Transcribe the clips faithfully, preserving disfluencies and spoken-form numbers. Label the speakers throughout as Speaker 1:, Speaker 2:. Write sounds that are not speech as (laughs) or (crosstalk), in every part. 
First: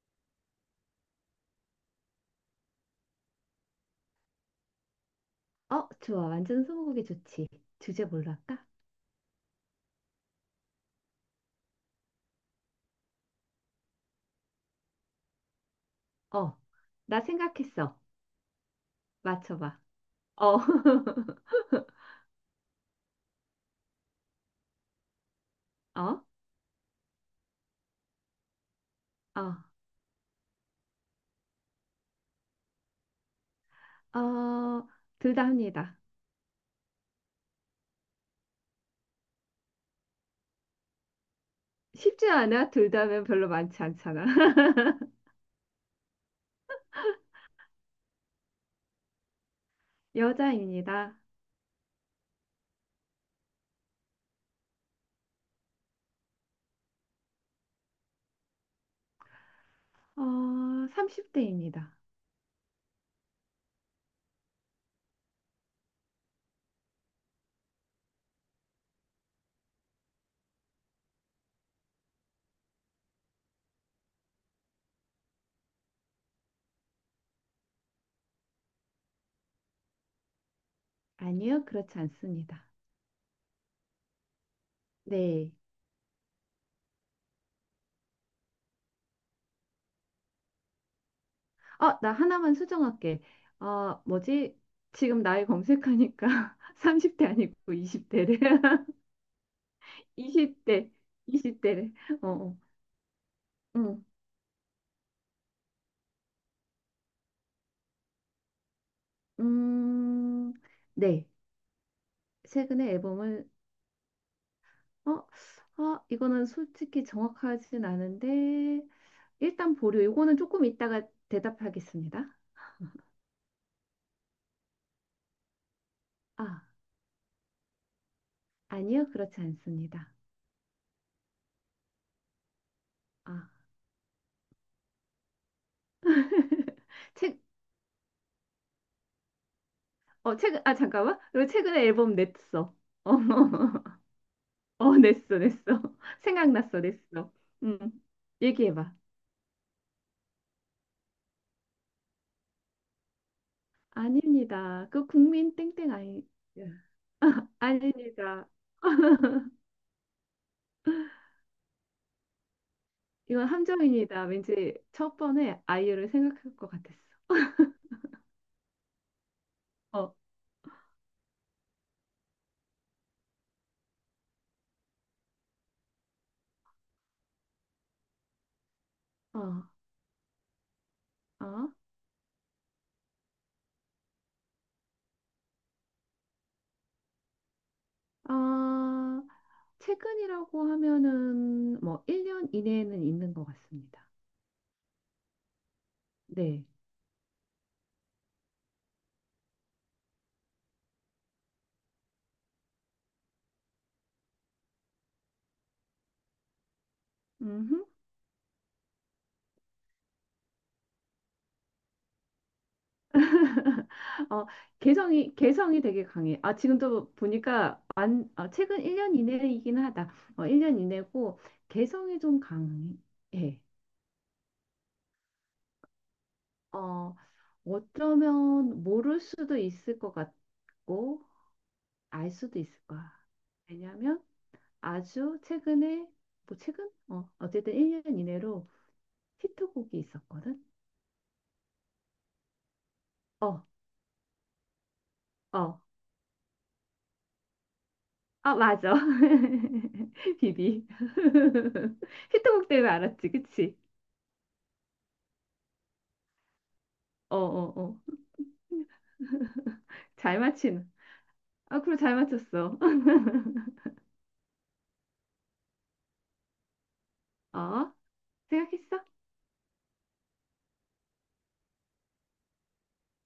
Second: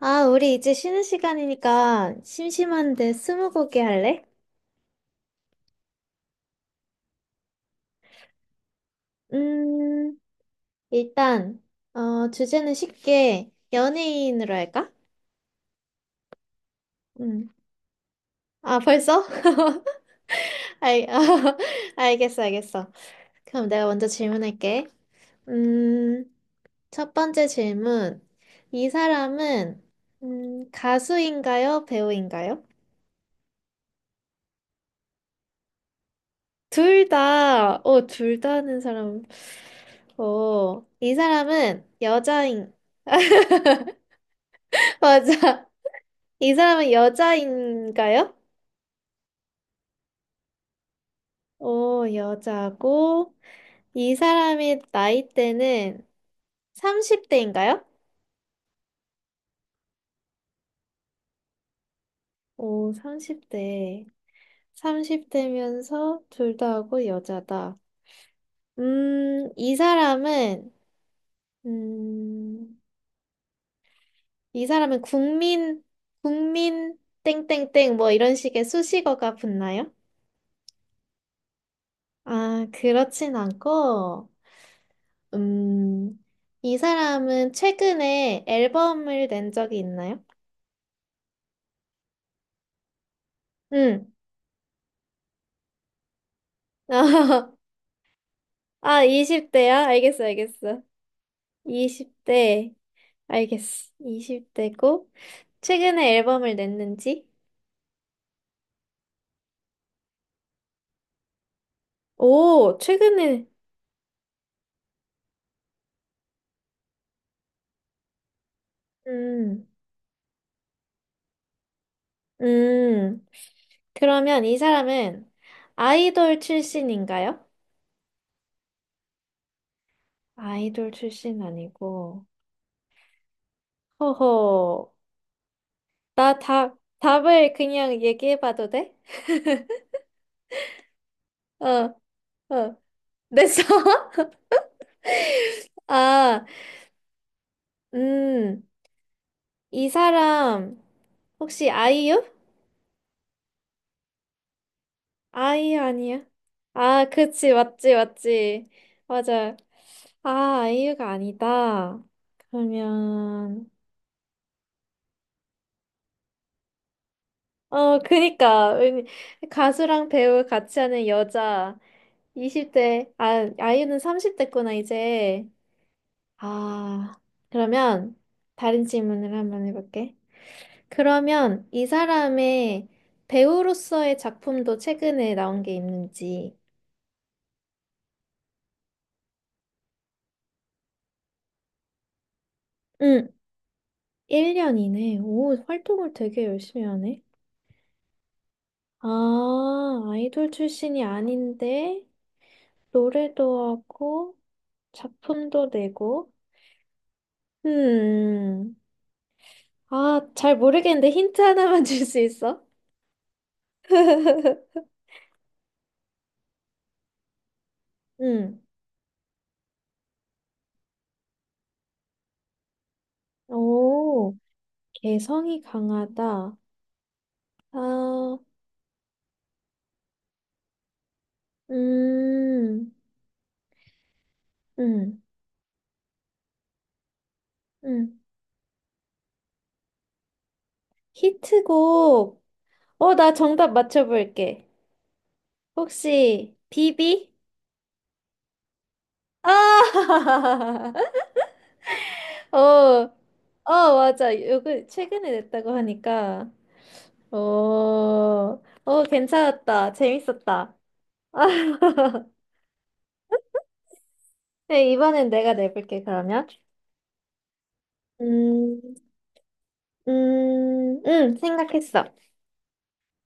Speaker 1: 아, 우리 이제 쉬는 시간이니까 심심한데 스무고개 할래?
Speaker 2: 어, 좋아. 완전 스무고개 좋지. 주제 뭘로 할까?
Speaker 1: 음, 일단, 어, 주제는 쉽게 연예인으로 할까?
Speaker 2: 어, 나
Speaker 1: 음.
Speaker 2: 생각했어.
Speaker 1: 아, 벌써?
Speaker 2: 맞춰봐. 어,
Speaker 1: (laughs) 알,
Speaker 2: (laughs)
Speaker 1: (laughs) 알겠어, 알겠어. 그럼 내가 먼저 질문할게.
Speaker 2: 어,
Speaker 1: 음, 첫 번째 질문. 이
Speaker 2: 어,
Speaker 1: 사람은, 음, 가수인가요, 배우인가요?
Speaker 2: 어, 둘 다 합니다.
Speaker 1: 둘 다, 어, 둘 다 하는 사람. 오, 이 사람은
Speaker 2: 쉽지 않아.
Speaker 1: 여자인,
Speaker 2: 둘 다면 별로 많지 않잖아.
Speaker 1: (laughs)
Speaker 2: (laughs)
Speaker 1: 맞아. 이 사람은 여자인가요?
Speaker 2: 여자입니다.
Speaker 1: 오, 여자고. 이 사람의 나이대는 삼십 대인가요?
Speaker 2: 어, 삼십 대입니다.
Speaker 1: 오, 삼십 대. 삼십 대면서 둘 다 하고 여자다. 음, 이 사람은, 음, 이 사람은 국민, 국민, 땡땡땡, 뭐 이런 식의 수식어가 붙나요?
Speaker 2: 아니요, 그렇지
Speaker 1: 아,
Speaker 2: 않습니다.
Speaker 1: 그렇진 않고,
Speaker 2: 네.
Speaker 1: 음, 이 사람은 최근에 앨범을 낸 적이 있나요?
Speaker 2: 어, 나 하나만 수정할게. 어,
Speaker 1: 응.
Speaker 2: 뭐지? 지금 나이 검색하니까 (laughs) 삼십 대 아니고
Speaker 1: (laughs)
Speaker 2: 이십 대래.
Speaker 1: 아, 이십 대야? 알겠어, 알겠어.
Speaker 2: 이십 대 이십 대래. (laughs) 어,
Speaker 1: 이십 대. 알겠어.
Speaker 2: 음,
Speaker 1: 이십 대고, 최근에 앨범을 냈는지?
Speaker 2: 음, 네.
Speaker 1: 오,
Speaker 2: 최근에
Speaker 1: 최근에.
Speaker 2: 앨범을, 어, 아, 이거는 솔직히 정확하진 않은데,
Speaker 1: 음,
Speaker 2: 일단 보류. 이거는 조금 이따가 대답하겠습니다.
Speaker 1: 음. 그러면 이 사람은 아이돌
Speaker 2: 아,
Speaker 1: 출신인가요?
Speaker 2: 아니요. 그렇지 않습니다.
Speaker 1: 아이돌 출신 아니고.
Speaker 2: 아,
Speaker 1: 허허. 나 다,
Speaker 2: (laughs) 최,
Speaker 1: 답을 그냥 얘기해봐도 돼?
Speaker 2: 어, 최근, 아, 잠깐만. 그리고
Speaker 1: 어.
Speaker 2: 최근에 앨범 냈어.
Speaker 1: 어.
Speaker 2: 어,
Speaker 1: 냈어?
Speaker 2: (laughs)
Speaker 1: (laughs)
Speaker 2: 어, 냈어, 냈어. (laughs)
Speaker 1: 아,
Speaker 2: 생각났어, 냈어. 음,
Speaker 1: 음,
Speaker 2: 얘기해봐.
Speaker 1: 이 사람, 혹시 아이유?
Speaker 2: 아닙니다. 그 국민
Speaker 1: 아이유
Speaker 2: 땡땡
Speaker 1: 아니야?
Speaker 2: 아니,
Speaker 1: 아, 그치, 맞지,
Speaker 2: 아닙니다.
Speaker 1: 맞지. 맞아. 아, 아이유가 아니다.
Speaker 2: 이건
Speaker 1: 그러면,
Speaker 2: 함정입니다. 왠지 첫 번에 아이유를 생각할 것 같았어.
Speaker 1: 어, 그니까. 왠- 가수랑
Speaker 2: 어,
Speaker 1: 배우 같이 하는 여자. 이십 대, 아, 아이유는 삼십 대구나, 이제. 아, 그러면, 다른 질문을
Speaker 2: 어,
Speaker 1: 한번 해볼게. 그러면
Speaker 2: 어.
Speaker 1: 이 사람의 배우로서의 작품도 최근에 나온 게 있는지.
Speaker 2: 아, 최근이라고 하면은 뭐 일 년 이내에는
Speaker 1: 응,
Speaker 2: 있는 것 같습니다.
Speaker 1: 일 년이네. 오, 활동을 되게
Speaker 2: 네.
Speaker 1: 열심히 하네. 아, 아이돌 출신이 아닌데, 노래도 하고, 작품도 내고.
Speaker 2: 음흠.
Speaker 1: 음, 아, 잘 모르겠는데 힌트 하나만 (laughs) 줄 수 있어?
Speaker 2: (laughs) 어,
Speaker 1: (laughs)
Speaker 2: 개성이, 개성이 되게 강해. 아, 지금도 보니까 안, 아,
Speaker 1: 응.
Speaker 2: 최근 일 년 이내이긴 하다. 어, 일 년 이내고 개성이 좀 강해.
Speaker 1: 오, 개성이 강하다.
Speaker 2: 어,
Speaker 1: 아,
Speaker 2: 어쩌면 모를 수도 있을 것 같고, 알 수도 있을
Speaker 1: 음,
Speaker 2: 거야. 왜냐하면
Speaker 1: 음,
Speaker 2: 아주 최근에 뭐 최근? 어, 어쨌든 일 년
Speaker 1: 음.
Speaker 2: 이내로 히트곡이 있었거든.
Speaker 1: 히트곡. 어, 나
Speaker 2: 어,
Speaker 1: 정답 맞춰볼게.
Speaker 2: 어.
Speaker 1: 혹시, 비비?
Speaker 2: 아, 맞아. (laughs) 비비.
Speaker 1: 아! (laughs)
Speaker 2: (laughs) 히트곡 때문에
Speaker 1: 어,
Speaker 2: 알았지, 그치?
Speaker 1: 어, 맞아. 요거 최근에 냈다고 하니까. 어,
Speaker 2: 어, 어, 어.
Speaker 1: 어, 괜찮았다.
Speaker 2: 잘
Speaker 1: 재밌었다.
Speaker 2: 맞히는. 아, 그럼 잘
Speaker 1: (laughs)
Speaker 2: 맞췄어. (laughs)
Speaker 1: 네, 이번엔 내가 내볼게, 그러면.
Speaker 2: 어,
Speaker 1: 음,
Speaker 2: 생각했어?
Speaker 1: 음, 음, 생각했어.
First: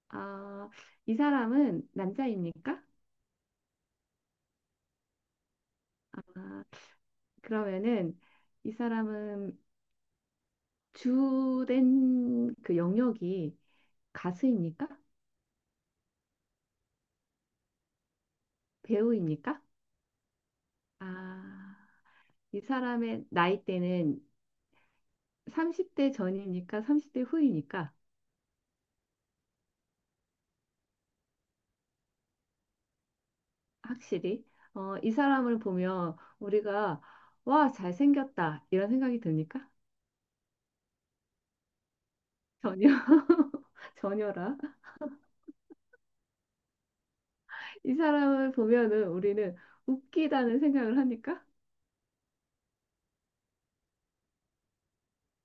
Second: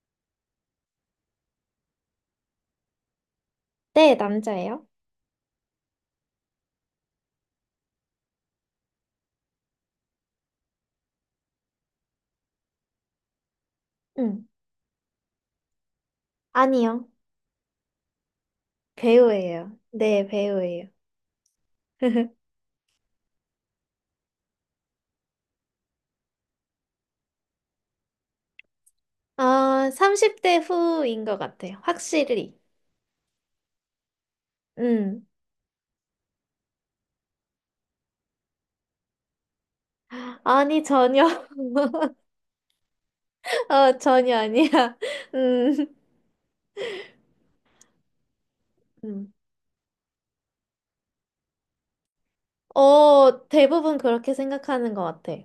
Speaker 2: 아, 이 사람은 남자입니까?
Speaker 1: 네, 남자예요.
Speaker 2: 아, 그러면은 이 사람은 주된 그 영역이
Speaker 1: 음,
Speaker 2: 가수입니까?
Speaker 1: 아니요.
Speaker 2: 배우입니까?
Speaker 1: 배우예요. 네, 배우예요.
Speaker 2: 아,
Speaker 1: (laughs)
Speaker 2: 이 사람의 나이대는 삼십 대 전입니까? 삼십 대 후입니까?
Speaker 1: 아, 삼십 대 후인 것 같아요. 확실히.
Speaker 2: 확실히. 어, 이
Speaker 1: 음.
Speaker 2: 사람을 보면 우리가 와, 잘생겼다, 이런 생각이 듭니까?
Speaker 1: 아니, 전혀. (laughs)
Speaker 2: 전혀. (laughs)
Speaker 1: 어, 전혀
Speaker 2: 전혀라.
Speaker 1: 아니야. (laughs) 음.
Speaker 2: 이 사람을 보면은
Speaker 1: 음.
Speaker 2: 우리는 웃기다는 생각을 하니까?
Speaker 1: 어, 대부분 그렇게 생각하는 것 같아.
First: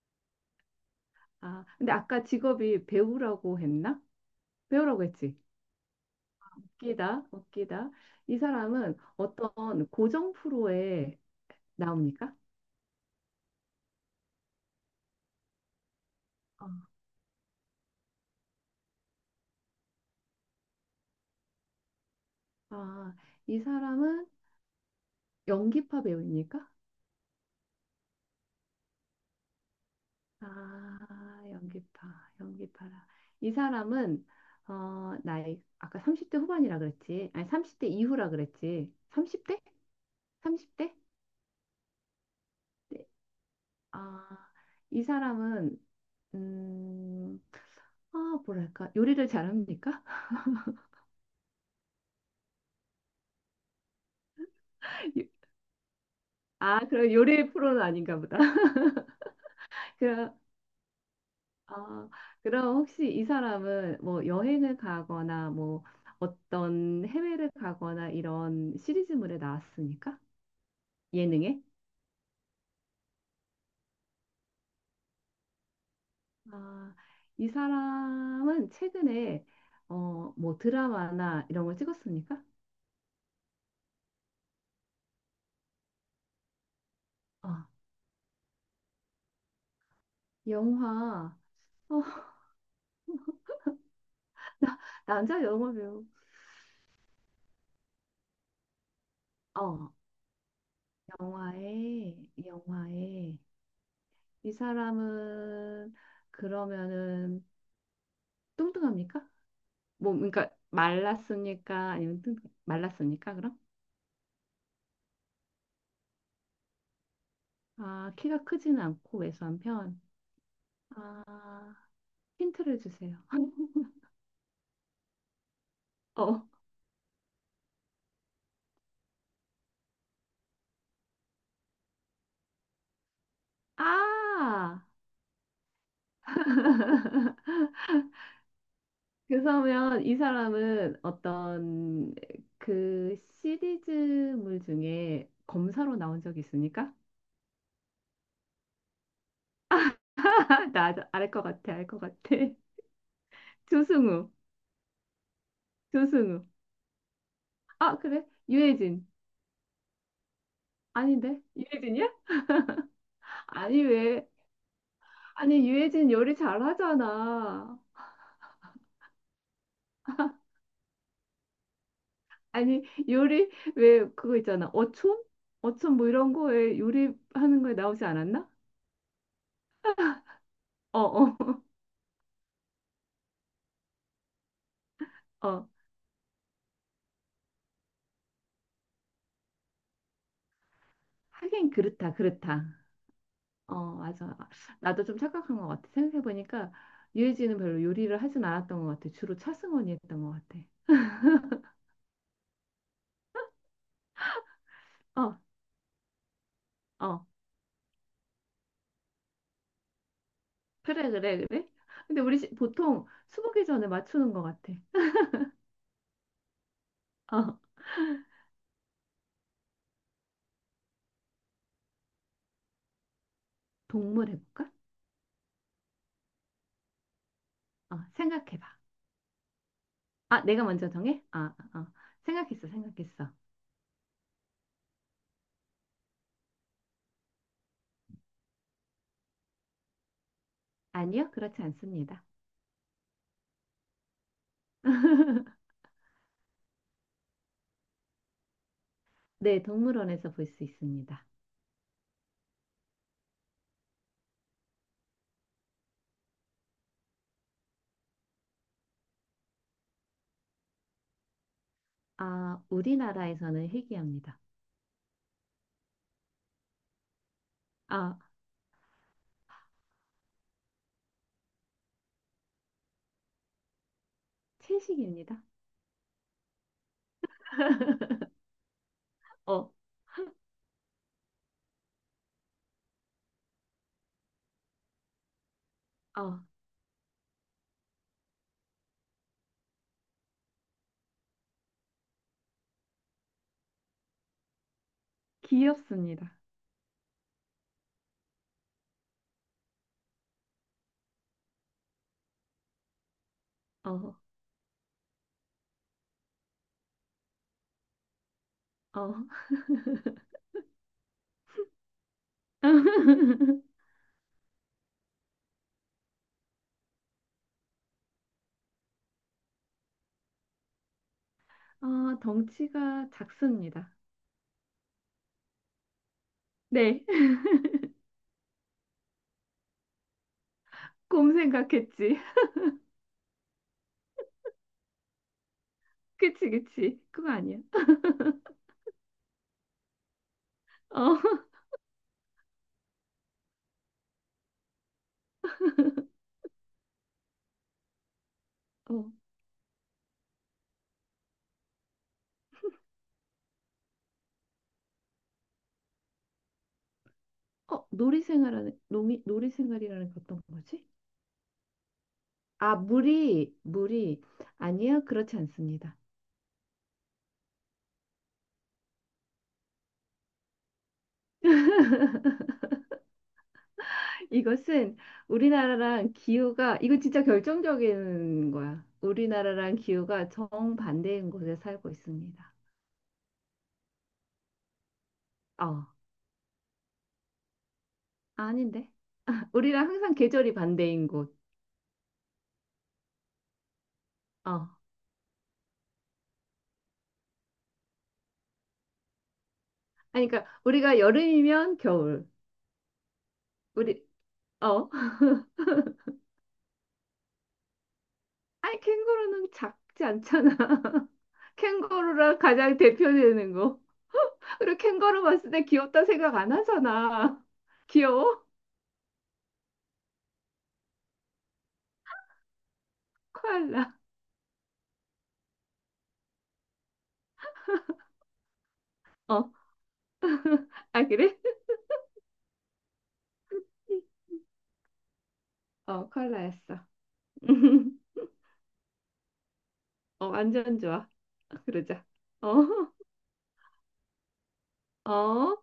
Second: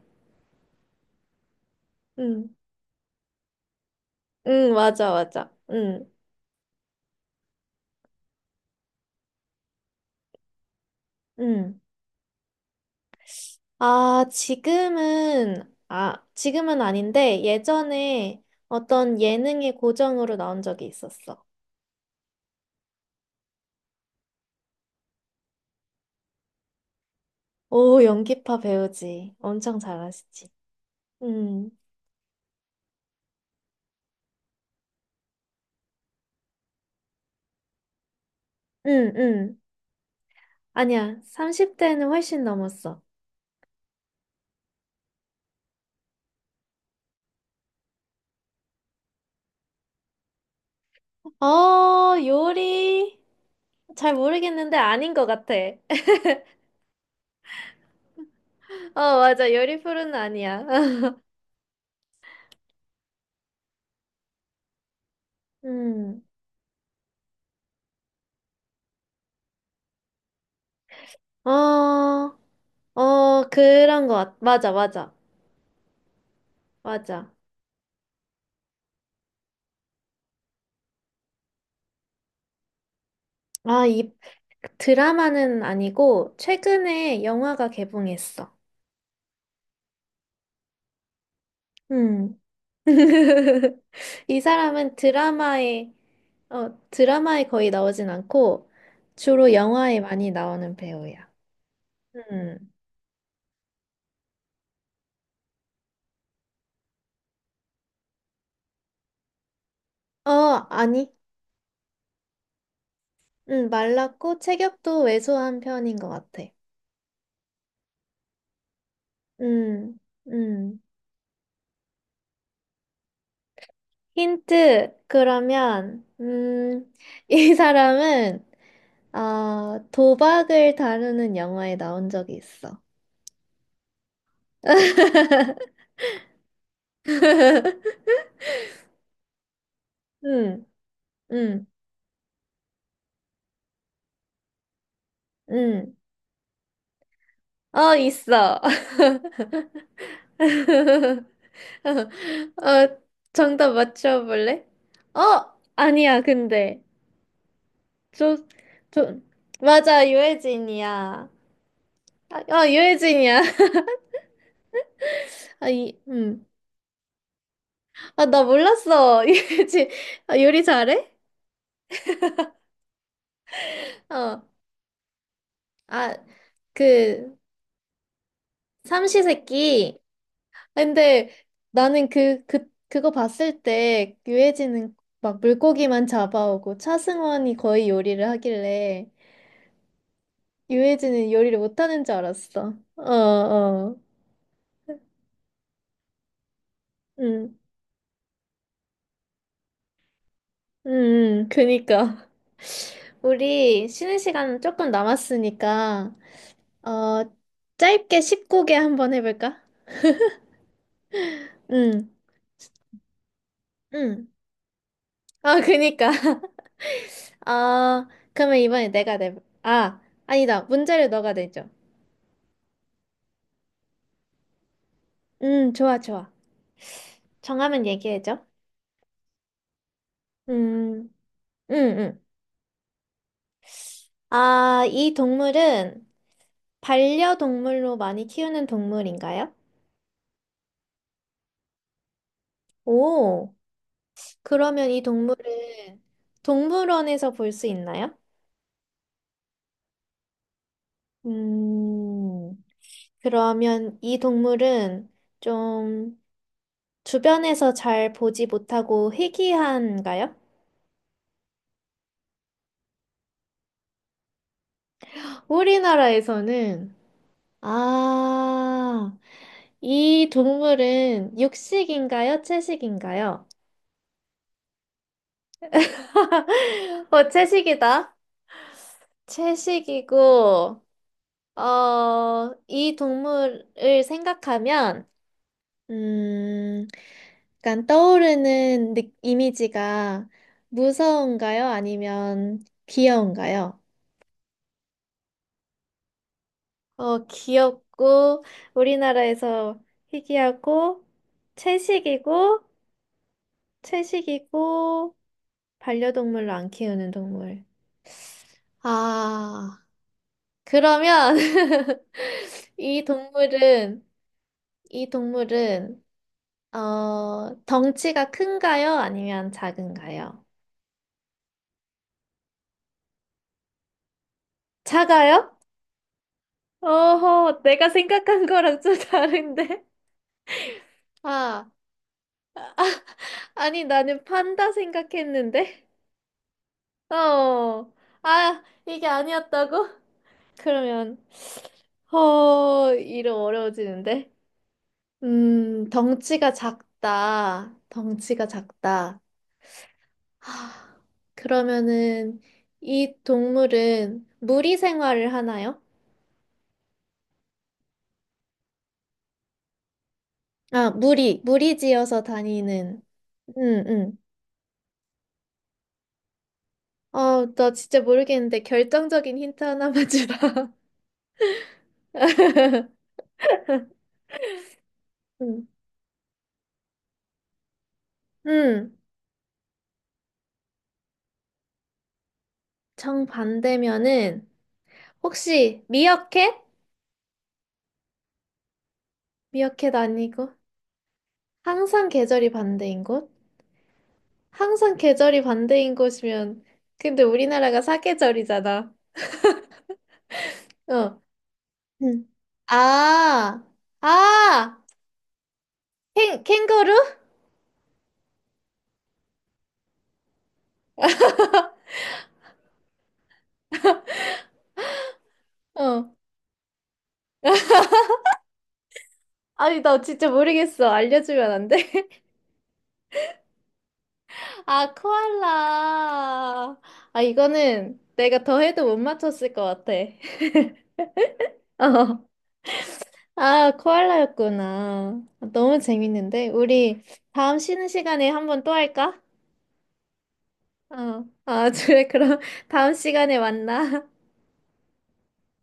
Speaker 2: 아, 근데 아까
Speaker 1: 음.
Speaker 2: 직업이 배우라고 했나?
Speaker 1: 음,
Speaker 2: 배우라고
Speaker 1: 맞아,
Speaker 2: 했지.
Speaker 1: 맞아. 음.
Speaker 2: 웃기다, 웃기다. 이 사람은 어떤 고정 프로에
Speaker 1: 음.
Speaker 2: 나옵니까?
Speaker 1: 아, 지금은, 아, 지금은 아닌데, 예전에 어떤 예능의 고정으로 나온 적이 있었어.
Speaker 2: 아, 이 사람은 연기파 배우입니까?
Speaker 1: 오, 연기파 배우지. 엄청 잘하시지.
Speaker 2: 아,
Speaker 1: 음.
Speaker 2: 연기파, 연기파라. 이 사람은 어, 나이 아까 삼십 대 후반이라 그랬지. 아니, 삼십 대 이후라 그랬지.
Speaker 1: 음, 음.
Speaker 2: 삼십 대? 삼십 대?
Speaker 1: 아니야, 삼십 대는 훨씬 넘었어.
Speaker 2: 네. 아, 이 사람은 음, 아, 뭐랄까? 요리를 잘합니까?
Speaker 1: 어, 요리? 잘 모르겠는데 아닌
Speaker 2: (laughs) 요-
Speaker 1: 것 같아. (laughs)
Speaker 2: 아, 그럼 요리 프로는 아닌가 보다.
Speaker 1: 어, 맞아. 요리
Speaker 2: (laughs)
Speaker 1: 프로는
Speaker 2: 그럼
Speaker 1: 아니야. (laughs)
Speaker 2: 아, 그럼 혹시 이 사람은 뭐 여행을 가거나 뭐
Speaker 1: 음,
Speaker 2: 어떤 해외를 가거나 이런 시리즈물에 나왔습니까? 예능에?
Speaker 1: 어, 어, 그런 것 같, 맞아, 맞아,
Speaker 2: 아,
Speaker 1: 맞아.
Speaker 2: 이 사람은 최근에 어, 뭐 드라마나 이런 걸 찍었습니까?
Speaker 1: 아, 이 드라마는 아니고, 최근에
Speaker 2: 어,
Speaker 1: 영화가 개봉했어.
Speaker 2: 영화, 어,
Speaker 1: 음. (laughs) 이
Speaker 2: (laughs) 나,
Speaker 1: 사람은
Speaker 2: 남자 영화
Speaker 1: 드라마에,
Speaker 2: 배우,
Speaker 1: 어, 드라마에 거의 나오진 않고, 주로
Speaker 2: 어,
Speaker 1: 영화에 많이 나오는 배우야.
Speaker 2: 영화에,
Speaker 1: 음.
Speaker 2: 영화에, 이 사람은 그러면은 뚱뚱합니까? 뭐
Speaker 1: 어,
Speaker 2: 그러니까 말
Speaker 1: 아니.
Speaker 2: 랐습니까 아니면 뜬- 말랐습니까 그럼?
Speaker 1: 음, 말랐고 체격도 왜소한 편인 것 같아.
Speaker 2: 아 키가 크지는 않고 왜소한
Speaker 1: 음,
Speaker 2: 편.
Speaker 1: 음.
Speaker 2: 아 힌트를 주세요. (laughs)
Speaker 1: 힌트, 그러면,
Speaker 2: 어.
Speaker 1: 음, (laughs) 이 사람은, 어, 도박을 다루는 영화에 나온 적이 있어.
Speaker 2: 아
Speaker 1: (laughs)
Speaker 2: 그러면 이
Speaker 1: 음,
Speaker 2: 사람은
Speaker 1: 음,
Speaker 2: 어떤 그 시리즈물 중에
Speaker 1: 음.
Speaker 2: 검사로 나온 적이 있습니까?
Speaker 1: 어, 있어. (laughs)
Speaker 2: (laughs) 나
Speaker 1: 어,
Speaker 2: 알 것 같아, 알 것 같아. (laughs)
Speaker 1: 정답
Speaker 2: 조승우.
Speaker 1: 맞춰볼래? 어, 아니야,
Speaker 2: 조승우.
Speaker 1: 근데.
Speaker 2: 아 그래,
Speaker 1: 조,
Speaker 2: 유해진.
Speaker 1: 조, 맞아, 유해진이야.
Speaker 2: 아닌데, 유해진이야?
Speaker 1: 아, 아, 유해진이야. (laughs)
Speaker 2: 아니, 왜?
Speaker 1: 아,
Speaker 2: 아니,
Speaker 1: 이,
Speaker 2: 유해진 요리
Speaker 1: 음.
Speaker 2: 잘하잖아.
Speaker 1: 아, 나 몰랐어. (laughs) 유해진. 아, 요리 잘해?
Speaker 2: 아니, 요리. 왜, 그거
Speaker 1: 어.
Speaker 2: 있잖아, 어촌. 어촌 뭐
Speaker 1: 아,
Speaker 2: 이런 거에
Speaker 1: 그,
Speaker 2: 요리하는 거에 나오지 않았나?
Speaker 1: 삼시세끼.
Speaker 2: 어어
Speaker 1: 근데
Speaker 2: 어, (laughs)
Speaker 1: 나는 그, 그, 그거 봤을 때 유해진은 막
Speaker 2: 어. 어.
Speaker 1: 물고기만 잡아오고 차승원이 거의 요리를 하길래 유해진은 요리를
Speaker 2: 하긴
Speaker 1: 못하는
Speaker 2: 그렇다,
Speaker 1: 줄
Speaker 2: 그렇다.
Speaker 1: 알았어. 어,
Speaker 2: 어,
Speaker 1: 어.
Speaker 2: 맞아. 나도 좀 착각한 것 같아, 생각해 보니까
Speaker 1: 음.
Speaker 2: 유해진은 별로 요리를 하진 않았던 것 같아. 주로 차승원이 했던 것 같아.
Speaker 1: 음, 그니까. (laughs) 우리 쉬는 시간 조금
Speaker 2: 어,
Speaker 1: 남았으니까, 어,
Speaker 2: 어.
Speaker 1: 짧게 열아홉 개 한번 해볼까?
Speaker 2: 그래, 그래, 그래.
Speaker 1: 응,
Speaker 2: 근데 우리 시- 보통 수보개 전에
Speaker 1: 응.
Speaker 2: 맞추는 것 같아.
Speaker 1: 아, 그니까. (laughs)
Speaker 2: (laughs) 어,
Speaker 1: 아, 그러면 이번에 내가 내, 아, 아니다. 문제를 너가 내줘.
Speaker 2: 동물 해볼까?
Speaker 1: 음, 좋아, 좋아. 정하면
Speaker 2: 어
Speaker 1: 얘기해줘.
Speaker 2: 생각해봐. 아 내가 먼저
Speaker 1: 음,
Speaker 2: 정해? 아
Speaker 1: 응,
Speaker 2: 어, 어.
Speaker 1: 응.
Speaker 2: 생각했어, 생각했어.
Speaker 1: 아, 이 동물은 반려동물로 많이 키우는 동물인가요?
Speaker 2: 아니요, 그렇지 않습니다.
Speaker 1: 오, 그러면 이
Speaker 2: (laughs)
Speaker 1: 동물은 동물원에서 볼 수 있나요?
Speaker 2: 네, 동물원에서 볼 수 있습니다.
Speaker 1: 음, 그러면 이 동물은 좀 주변에서 잘 보지 못하고 희귀한가요?
Speaker 2: 아, 우리나라에서는 희귀합니다.
Speaker 1: 우리나라에서는,
Speaker 2: 아,
Speaker 1: 아, 이 동물은 육식인가요, 채식인가요?
Speaker 2: 채식입니다.
Speaker 1: (laughs) 어, 채식이다.
Speaker 2: (laughs) 어,
Speaker 1: 채식이고, 어, 이 동물을 생각하면
Speaker 2: 어,
Speaker 1: 음, 약간 떠오르는 느- 이미지가 무서운가요, 아니면 귀여운가요?
Speaker 2: 귀엽습니다.
Speaker 1: 어, 귀엽고, 우리나라에서 희귀하고, 채식이고,
Speaker 2: 어,
Speaker 1: 채식이고, 반려동물로 안 키우는 동물.
Speaker 2: 어.
Speaker 1: 아, 그러면 (laughs) 이
Speaker 2: (laughs)
Speaker 1: 동물은, 이 동물은, 어, 덩치가 큰가요, 아니면 작은가요?
Speaker 2: 아, 덩치가 작습니다.
Speaker 1: 작아요?
Speaker 2: 네, (laughs)
Speaker 1: 어허, 내가 생각한 거랑 좀 (laughs) 다른데?
Speaker 2: 곰
Speaker 1: 아,
Speaker 2: 생각했지. (laughs)
Speaker 1: 아니, 나는 판다 생각했는데?
Speaker 2: 그치, 그치. 그거 아니야.
Speaker 1: 어, 아, 이게 아니었다고?
Speaker 2: (laughs)
Speaker 1: 그러면,
Speaker 2: 어,
Speaker 1: 어, 이름 어려워지는데? 음, 덩치가 작다. 덩치가
Speaker 2: 어,
Speaker 1: 작다. 하, 그러면은, 이 동물은 무리 생활을 하나요?
Speaker 2: 어, 놀이 생활하는, 놀이, 놀이 생활이라는 게 어떤 거지?
Speaker 1: 아, 무리, 무리지어서
Speaker 2: 아,
Speaker 1: 다니는.
Speaker 2: 물이,
Speaker 1: 응, 응.
Speaker 2: 물이. 아니요, 그렇지 않습니다.
Speaker 1: 아, 나 진짜 모르겠는데 결정적인 힌트 하나만 주라. (laughs)
Speaker 2: 이것은
Speaker 1: 음.
Speaker 2: 우리나라랑 기후가, 이건 진짜 결정적인 거야,
Speaker 1: 음.
Speaker 2: 우리나라랑 기후가 정반대인 곳에 살고 있습니다.
Speaker 1: 정반대면은 혹시
Speaker 2: 어,
Speaker 1: 미어캣?
Speaker 2: 아닌데? (laughs) 우리랑
Speaker 1: 미어캣
Speaker 2: 항상
Speaker 1: 아니고
Speaker 2: 계절이 반대인 곳.
Speaker 1: 항상 계절이 반대인 곳?
Speaker 2: 어.
Speaker 1: 항상 계절이 반대인 곳이면 근데 우리나라가 사계절이잖아.
Speaker 2: 아니, 그러니까 우리가
Speaker 1: 어.
Speaker 2: 여름이면 겨울.
Speaker 1: 음. 아.
Speaker 2: 우리,
Speaker 1: 아!
Speaker 2: 어. (laughs)
Speaker 1: 캥 캥거루?
Speaker 2: 아니, 캥거루는 작지 않잖아. (laughs) 캥거루랑 가장 대표되는 거. 그리고 캥거루 봤을 때 귀엽다
Speaker 1: 어.
Speaker 2: 생각 안 하잖아. (laughs) 귀여워?
Speaker 1: 아니, 나 진짜 모르겠어. 알려주면 안 돼?
Speaker 2: 코알라.
Speaker 1: (laughs) 아, 코알라. 아, 이거는 내가 더 해도 못
Speaker 2: 어.
Speaker 1: 맞췄을 것 같아.
Speaker 2: 아, 그래?
Speaker 1: (laughs) 어, 아,
Speaker 2: (laughs)
Speaker 1: 코알라였구나. 아, 너무
Speaker 2: 어,
Speaker 1: 재밌는데?
Speaker 2: 코알라였어.
Speaker 1: 우리 다음 쉬는 시간에 한번 또 할까?
Speaker 2: 어, 완전 좋아.
Speaker 1: 어,
Speaker 2: (laughs)
Speaker 1: 아, (laughs)
Speaker 2: 그러자.
Speaker 1: 그래, 그럼
Speaker 2: 어,
Speaker 1: 다음 시간에 만나.
Speaker 2: 어.